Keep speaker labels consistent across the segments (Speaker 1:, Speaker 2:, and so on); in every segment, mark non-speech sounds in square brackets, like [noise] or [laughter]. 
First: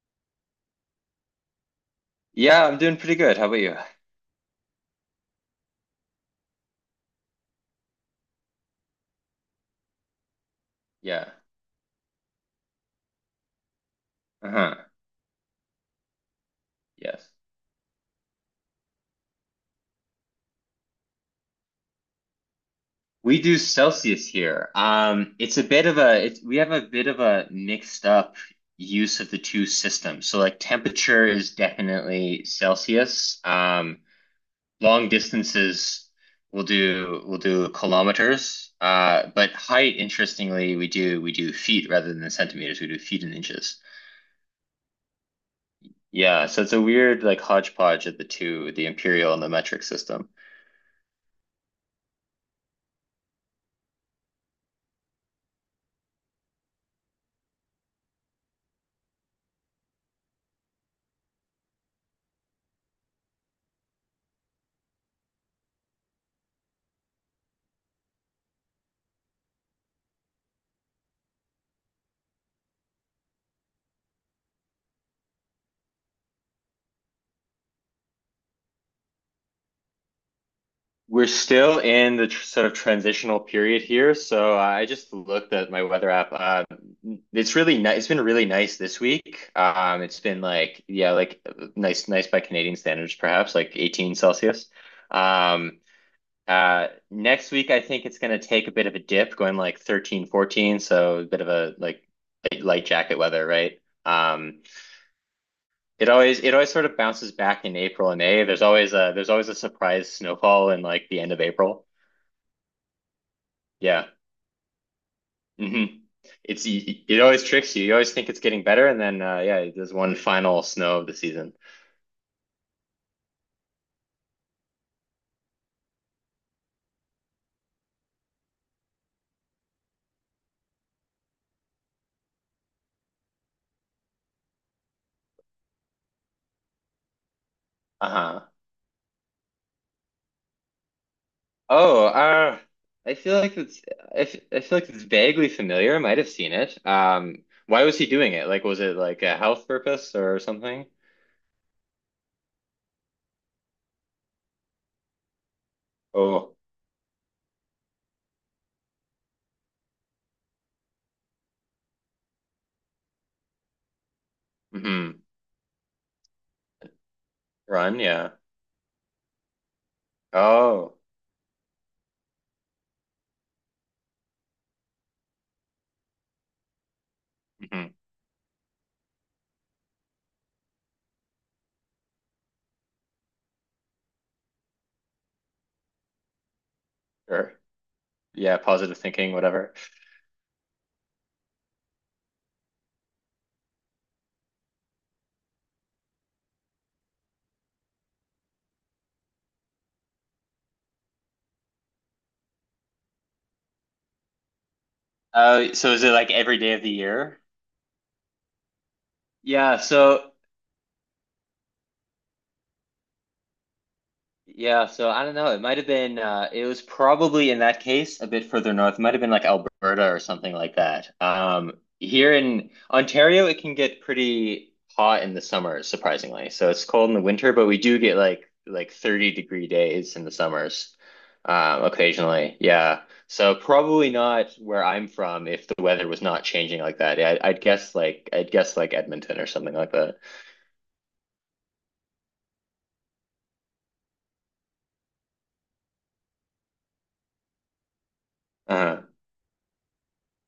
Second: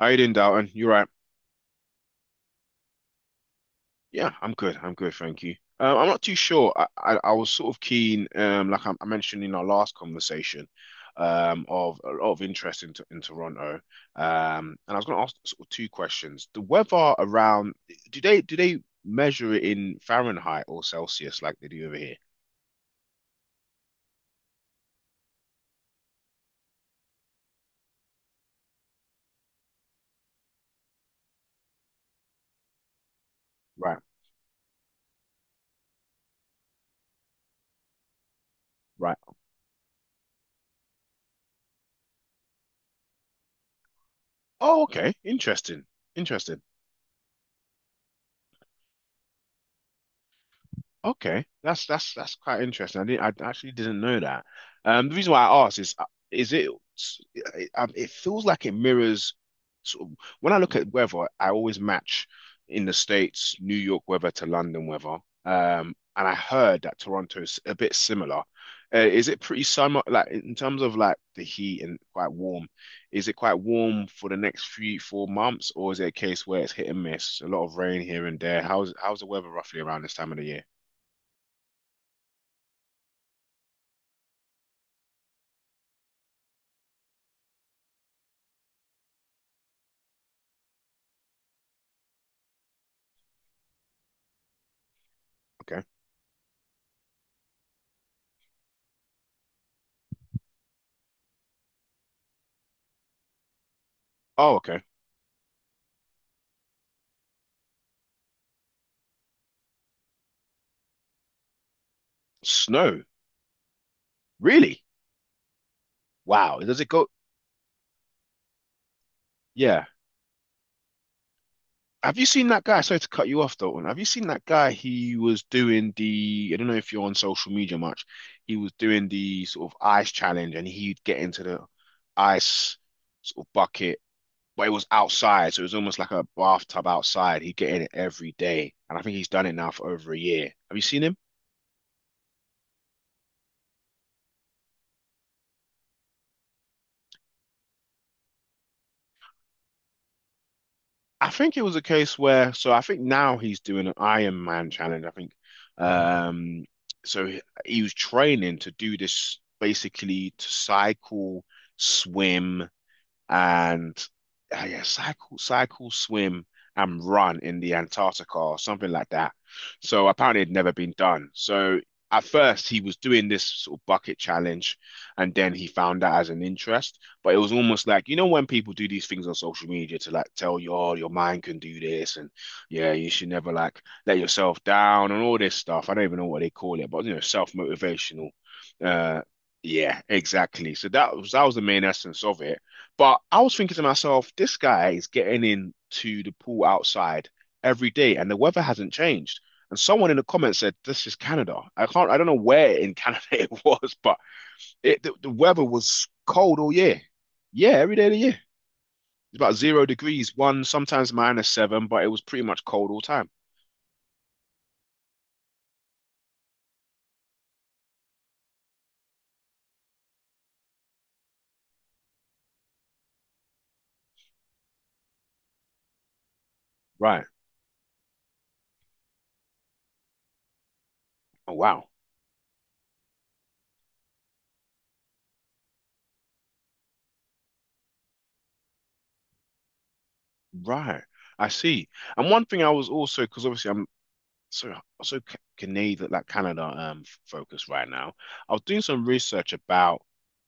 Speaker 1: How you doing, Dalton? You're right.
Speaker 2: Yeah, I'm doing pretty good. How about you?
Speaker 1: Yeah, I'm good. I'm good, thank you. I'm not too sure. I was sort of keen, like I mentioned in our last conversation,
Speaker 2: Yeah.
Speaker 1: of a lot of interest in Toronto.
Speaker 2: Uh-huh.
Speaker 1: And I was going to ask sort of two questions. The weather
Speaker 2: Yes.
Speaker 1: around, do they measure it in Fahrenheit or Celsius like they do over here?
Speaker 2: We do Celsius here. It's a bit of a it's we have a bit of a mixed up use of the two systems. So like temperature is definitely Celsius.
Speaker 1: Right,
Speaker 2: Long distances we'll do kilometers.
Speaker 1: right.
Speaker 2: But height, interestingly, we do feet rather than centimeters. We do feet and inches.
Speaker 1: Oh, okay. Interesting.
Speaker 2: Yeah, so
Speaker 1: Interesting.
Speaker 2: it's a weird like hodgepodge of the two, the imperial and the metric system.
Speaker 1: Okay, that's quite interesting. I actually didn't know that. The reason why I asked is, is it, it feels like it mirrors. Sort of, when I look at weather, I always match in the States New York weather to London weather. And I heard that Toronto's a bit similar. Is it pretty summer, like in terms of like the heat and quite warm? Is it quite warm for the next 3, 4 months, or is it a case where it's hit and miss, a lot of rain here and there? How's the weather roughly around this time of the year?
Speaker 2: We're still in the tr sort of transitional period here, so I just looked at my weather app. It's really nice. It's been really nice this week. It's been like yeah, like nice by Canadian standards, perhaps like 18 Celsius. Um,
Speaker 1: Okay.
Speaker 2: next week I think it's gonna take a bit of a dip, going like 13, 14. So a bit of a like light jacket weather, right?
Speaker 1: Oh,
Speaker 2: Um,
Speaker 1: okay.
Speaker 2: it always sort of bounces back in April and May. There's always a surprise snowfall in like the end of April.
Speaker 1: Snow.
Speaker 2: Yeah.
Speaker 1: Really?
Speaker 2: Mm-hmm.
Speaker 1: Wow. Does it go?
Speaker 2: It always tricks you. You always think it's getting better, and then yeah,
Speaker 1: Yeah.
Speaker 2: there's one final snow of the season.
Speaker 1: Have you seen that guy? Sorry to cut you off, Dalton. Have you seen that guy? He was doing the, I don't know if you're on social media much. He was doing the sort of ice challenge and he'd get into the ice sort of bucket, but it was outside. So it was almost like a bathtub outside. He'd get in it every
Speaker 2: Uh-huh.
Speaker 1: day. And I think he's done it now for over a year. Have you seen him?
Speaker 2: Oh, uh, I feel like it's I feel like it's vaguely familiar. I might have seen it. Why was he doing it? Like, was it like a health purpose or something?
Speaker 1: I think it was a case where, so I think now he's doing an Iron Man challenge. I think,
Speaker 2: Oh,
Speaker 1: um, so he was training to do this basically to cycle, swim, and yeah,
Speaker 2: mm-hmm.
Speaker 1: swim, and run in the
Speaker 2: Run, yeah.
Speaker 1: Antarctica or something like that. So apparently, it'd never been
Speaker 2: Oh,
Speaker 1: done. So at first, he was doing this sort of bucket challenge, and then he found that as an interest. But it was almost
Speaker 2: mm-hmm.
Speaker 1: like you know when people do these things on social media to like tell you, oh, your mind can do this, and yeah, you should never like let yourself down and all this stuff. I don't even know what they call it, but you know,
Speaker 2: Sure.
Speaker 1: self-motivational.
Speaker 2: Yeah, positive
Speaker 1: Uh,
Speaker 2: thinking, whatever.
Speaker 1: yeah, exactly. So that was the main essence of it. But I was thinking to myself, this guy is getting in to the pool outside every day, and the weather hasn't changed. And someone in the comments said, "This is Canada." I don't know where in Canada [laughs] it was, but the weather
Speaker 2: So is
Speaker 1: was
Speaker 2: it like every
Speaker 1: cold all
Speaker 2: day of the
Speaker 1: year.
Speaker 2: year?
Speaker 1: Yeah, every day of the year. It's about
Speaker 2: Yeah,
Speaker 1: zero
Speaker 2: so.
Speaker 1: degrees, one sometimes -7, but it was pretty much cold all time.
Speaker 2: Yeah, so I don't know. It might have been it was probably in that case a bit further north. It might have been like Alberta or something like that. Um, here in Ontario it can get pretty hot in the summer, surprisingly. So it's cold in the
Speaker 1: Right.
Speaker 2: winter, but we do get like 30-degree days in the summers
Speaker 1: Oh wow.
Speaker 2: occasionally. Yeah. So probably not where I'm from if the weather was not changing like that. I'd guess I'd guess like Edmonton or something like that.
Speaker 1: Right. I see. And one thing I was also, because obviously I'm so so Canada, like Canada, focus right now. I was doing
Speaker 2: Uh-huh.
Speaker 1: some research about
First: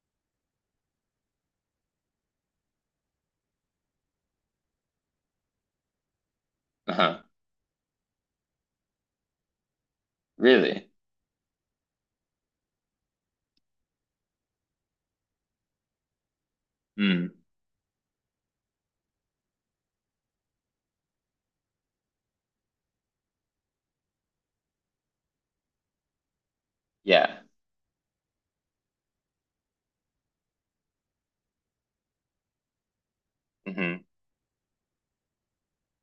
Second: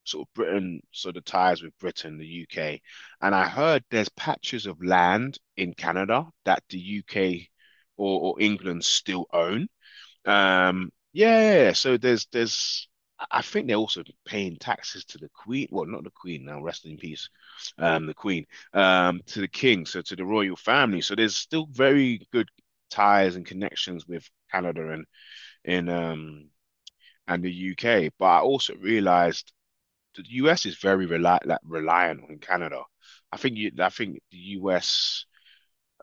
Speaker 1: sort of Britain, so the ties with Britain, the UK, and I heard there's patches of land in Canada that the
Speaker 2: Uh-huh.
Speaker 1: UK or England still own.
Speaker 2: Really?
Speaker 1: Yeah, yeah, yeah. so there's I think they're also paying taxes to the Queen. Well, not the Queen now, rest in peace.
Speaker 2: Mm.
Speaker 1: Um, the Queen, to the King, so to the royal family. So there's still very good ties and connections with Canada in um
Speaker 2: Yeah.
Speaker 1: and the UK. But I also realized the US is very reli like reliant on Canada. I
Speaker 2: Mhm.
Speaker 1: think the US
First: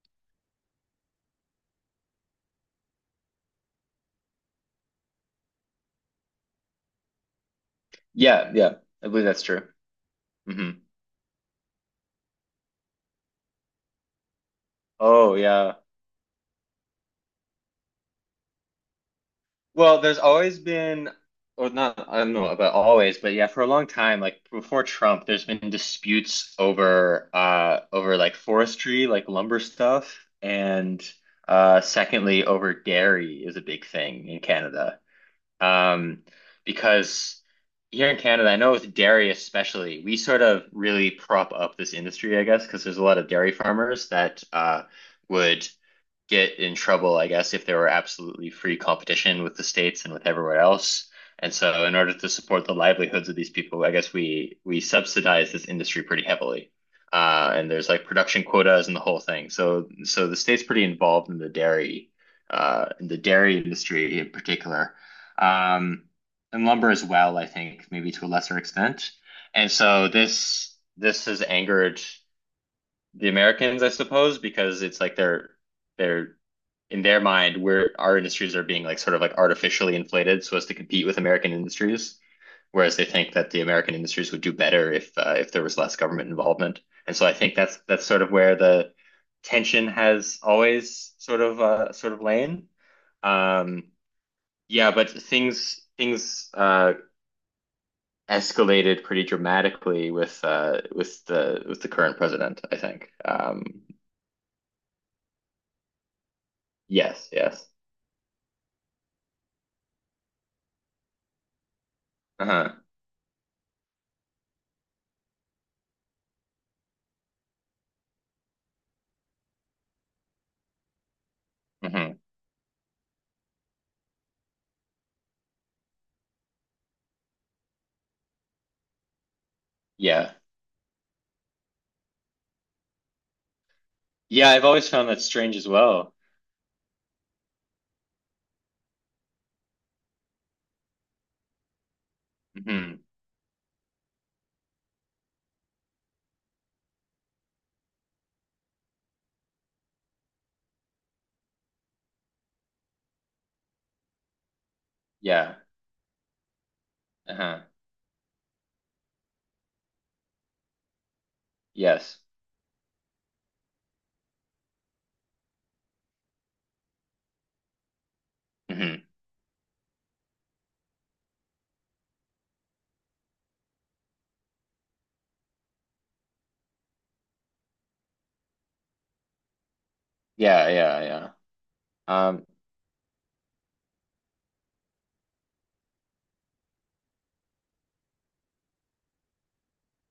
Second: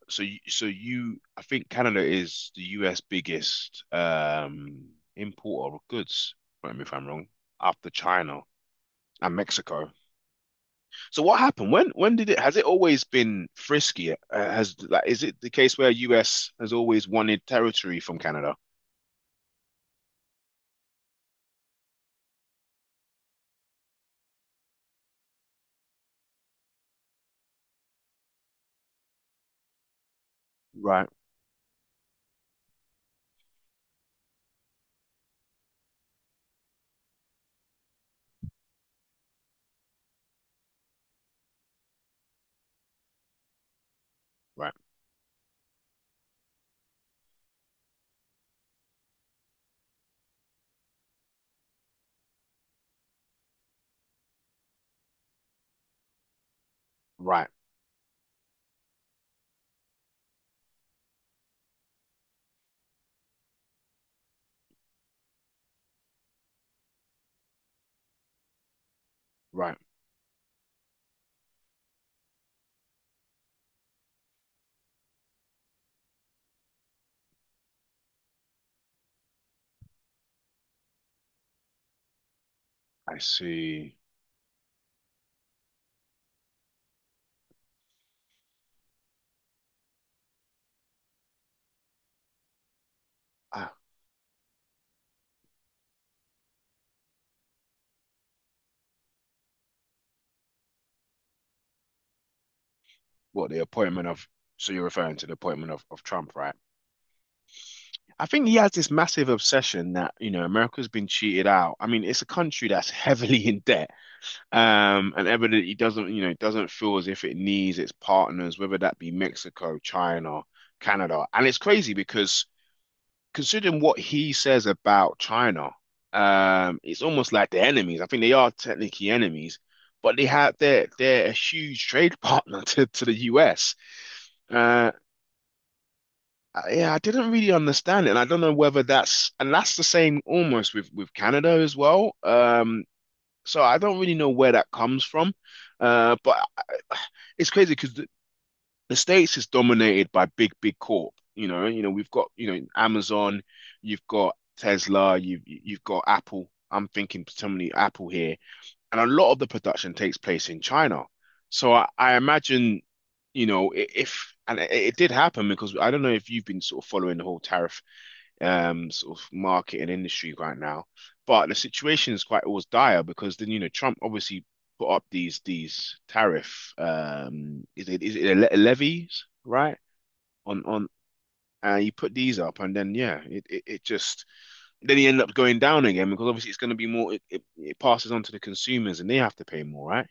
Speaker 1: so you, so you I think Canada is the US biggest importer of goods, correct me if I'm wrong, after China
Speaker 2: Yeah, yeah, I believe
Speaker 1: and
Speaker 2: that's true.
Speaker 1: Mexico.
Speaker 2: Hmm.
Speaker 1: So what happened? When did it has it always been frisky? Has like is
Speaker 2: Oh,
Speaker 1: it the
Speaker 2: yeah.
Speaker 1: case where US has always wanted territory from Canada?
Speaker 2: Well, there's always been, or not, I don't know about always, but yeah, for a long time, like before Trump, there's been disputes over, over like forestry, like lumber stuff, and
Speaker 1: Right,
Speaker 2: secondly, over dairy is a big thing in Canada, um, because. Here in Canada, I know with dairy especially, we sort of really prop up this industry, I guess, because there's a lot of dairy farmers that
Speaker 1: right,
Speaker 2: would get in trouble, I guess, if there were absolutely free competition with the states and with everywhere else. And so, in order to support the livelihoods of these people, I guess we subsidize this industry pretty heavily.
Speaker 1: right,
Speaker 2: And there's like production quotas and the whole thing. So, the state's pretty involved in the dairy industry in particular, um, and lumber as well. I think maybe to a lesser extent. And
Speaker 1: right.
Speaker 2: so this has angered the Americans, I suppose, because it's like they're in their mind, where our industries are being like sort of like artificially inflated so as to compete with American industries, whereas they
Speaker 1: I
Speaker 2: think that the American
Speaker 1: see.
Speaker 2: industries would do better if there was less government involvement. And so I think that's sort of where the tension has always sort of lain.
Speaker 1: Ah,
Speaker 2: Um, yeah, but things escalated pretty dramatically with the current president, I think.
Speaker 1: what the appointment of So you're referring to the appointment of Trump, right?
Speaker 2: Yes, yes.
Speaker 1: I think he has this massive obsession that, you know, America's been cheated out. I mean, it's a country
Speaker 2: Uh-huh.
Speaker 1: that's [laughs] heavily in debt. And evidently doesn't, you know, doesn't feel as if it needs its partners, whether that be Mexico, China, Canada. And it's crazy
Speaker 2: Hmm.
Speaker 1: because considering what he says about China, it's almost like they're enemies. I think they are technically enemies, but
Speaker 2: Yeah.
Speaker 1: they're a huge trade [laughs] partner to the US.
Speaker 2: Yeah, I've always
Speaker 1: Um
Speaker 2: found that strange as well.
Speaker 1: yeah, I didn't really understand it, and I don't know whether that's and that's the same almost with Canada as well.
Speaker 2: Hmm.
Speaker 1: So I don't really know where that comes from, but it's crazy because the States is dominated by big corp. You know we've got you know Amazon, you've got Tesla,
Speaker 2: Yeah.
Speaker 1: you've got Apple. I'm thinking
Speaker 2: Uh-huh.
Speaker 1: particularly Apple here, and a lot of the production takes place in China. So I
Speaker 2: Yes.
Speaker 1: imagine, you know, I- if and it did happen because I don't know if you've been sort of following the whole tariff
Speaker 2: Hmm.
Speaker 1: sort of market and industry right now. But the situation is quite always dire because then you know Trump obviously put up these tariff is it levies right on
Speaker 2: Yeah, yeah, yeah.
Speaker 1: and he put these
Speaker 2: Um,
Speaker 1: up and then yeah it just then he ended up going down again because obviously it's going to be more it passes on to the consumers and they have to pay more right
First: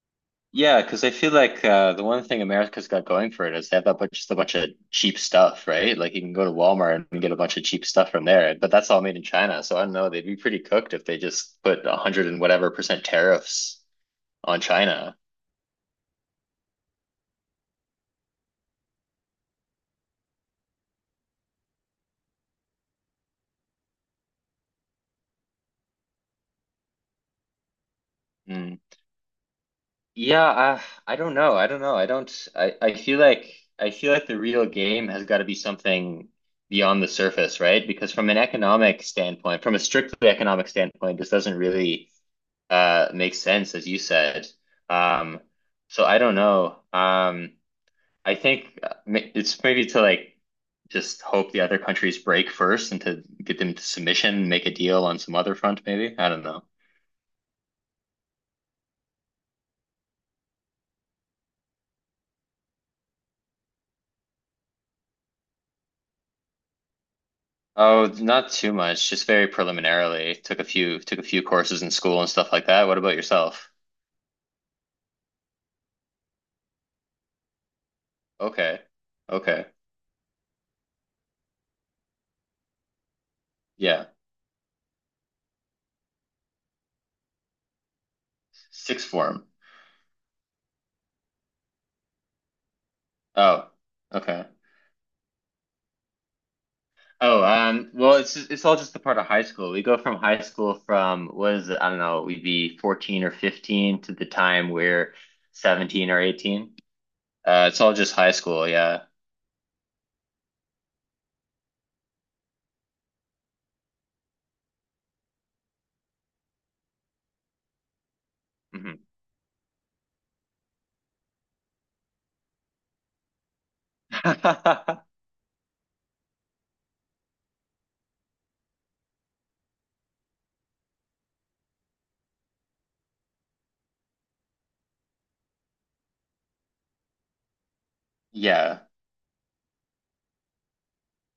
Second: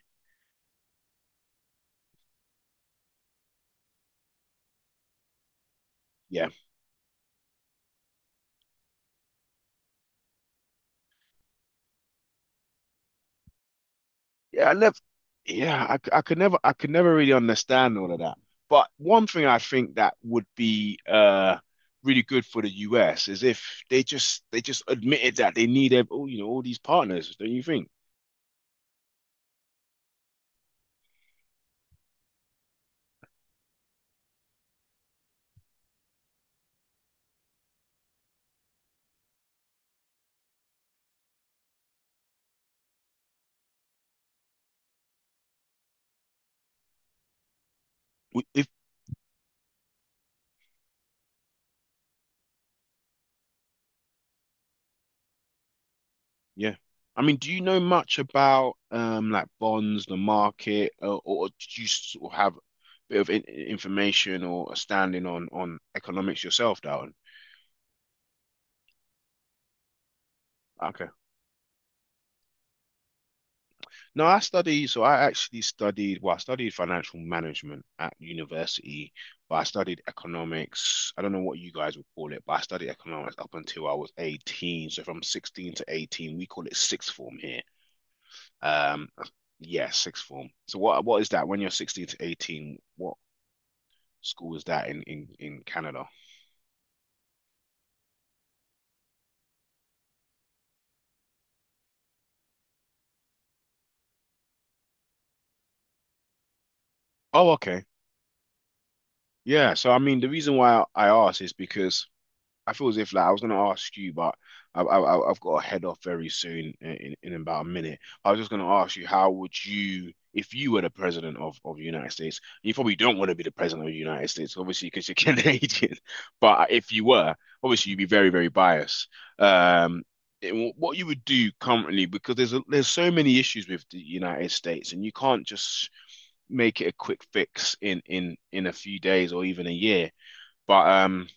Speaker 2: yeah, because I feel like the one thing America's got going for it is they have that bunch, just a bunch of cheap stuff, right? Like you can go
Speaker 1: yeah.
Speaker 2: to Walmart and get a bunch of cheap stuff from there, but that's all made in China. So I don't know, they'd be pretty cooked if they just put a hundred and whatever percent tariffs on
Speaker 1: Yeah, I never.
Speaker 2: China.
Speaker 1: I could never. I could never really understand all of that. But one thing I think that would be really good for the US is if they just admitted that they need all you know all these partners. Don't you think?
Speaker 2: Yeah, I don't know. I don't know. I don't I feel like the real game has got to be something beyond the surface, right? Because from an economic standpoint, from a strictly economic standpoint, this doesn't really make sense, as you said. Um, so I don't know. I
Speaker 1: We- If
Speaker 2: think it's maybe to like just hope the other countries break first and to get them to submission, make a deal on some other front, maybe. I don't know.
Speaker 1: Yeah, I mean, do you know much about like bonds, the market, or do you sort of have a bit of in information or a standing on economics yourself, Darwin?
Speaker 2: Oh, not too much, just very preliminarily.
Speaker 1: Okay.
Speaker 2: Took a few courses in school and stuff like that. What about yourself?
Speaker 1: No, I study, so I actually studied, well, I studied financial management at
Speaker 2: Okay.
Speaker 1: university, but I
Speaker 2: Okay.
Speaker 1: studied economics. I don't know what you guys would call it, but I studied economics up until I
Speaker 2: Yeah.
Speaker 1: was 18. So from 16 to 18, we call it sixth form here.
Speaker 2: Sixth
Speaker 1: Um,
Speaker 2: form.
Speaker 1: yeah, sixth form. So what is that when you're 16 to 18? What
Speaker 2: Oh. Okay.
Speaker 1: school is that in Canada?
Speaker 2: Oh, well, it's all just the part of high school. We go from high school from what is it? I don't know, we'd be 14 or 15 to the time we're 17 or 18.
Speaker 1: Oh,
Speaker 2: It's
Speaker 1: okay.
Speaker 2: all just high school, yeah.
Speaker 1: Yeah, so I mean the reason why I asked is because I feel as if like I was gonna ask you, but I've got to head off very soon in about a minute. I was just gonna ask you,
Speaker 2: Hmm.
Speaker 1: how would you, if you were the president of the United States, you probably don't want to be the president of the United States, obviously, because you're [laughs]
Speaker 2: [laughs]
Speaker 1: Canadian. But if you were, obviously, you'd be very biased. Um, what you would do currently, because there's so many issues with the United States, and you can't just make it a quick fix in a
Speaker 2: Yeah.
Speaker 1: few days or even a year. But.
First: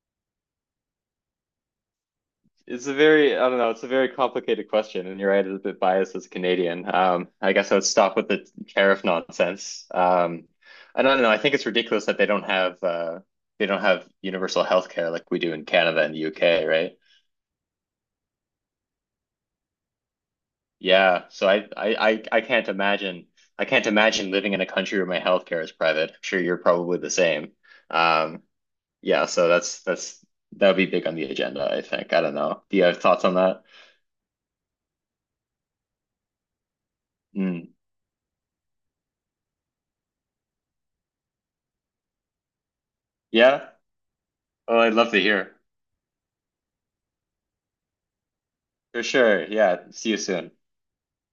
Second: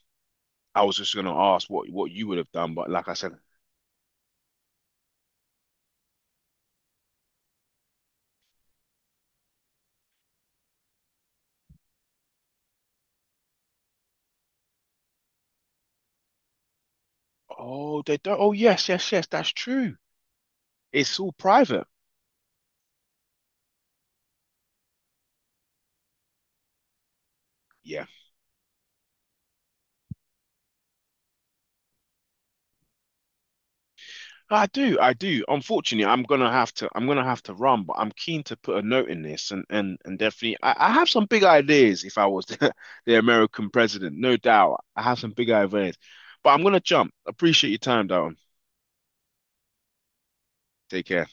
Speaker 1: I was just going to ask what you would have done,
Speaker 2: It's
Speaker 1: but
Speaker 2: a
Speaker 1: like I said,
Speaker 2: very, I don't know, it's a very complicated question, and you're right, it's a bit biased as a Canadian. I guess I would stop with the tariff nonsense. And I don't know, I think it's ridiculous that they don't have universal health care like we do in Canada and the UK, right?
Speaker 1: oh, they don't. Oh, yes, yes, yes, that's true. It's
Speaker 2: Yeah,
Speaker 1: all
Speaker 2: so
Speaker 1: private.
Speaker 2: I can't imagine living in a country where my healthcare is private. I'm sure you're probably the same.
Speaker 1: Yeah,
Speaker 2: Um, yeah, so that would be big on the agenda, I think. I don't know. Do you have thoughts on that?
Speaker 1: I do. Unfortunately, I'm gonna have to
Speaker 2: Mm.
Speaker 1: run, but I'm keen to put a note in this, and definitely, I have some big ideas. If I was [laughs] the
Speaker 2: Yeah.
Speaker 1: American president, no
Speaker 2: Oh,
Speaker 1: doubt,
Speaker 2: I'd
Speaker 1: I
Speaker 2: love
Speaker 1: have
Speaker 2: to
Speaker 1: some big
Speaker 2: hear.
Speaker 1: ideas. But I'm gonna jump. Appreciate your time, Darren.
Speaker 2: For sure. Yeah. See you soon.
Speaker 1: Take care.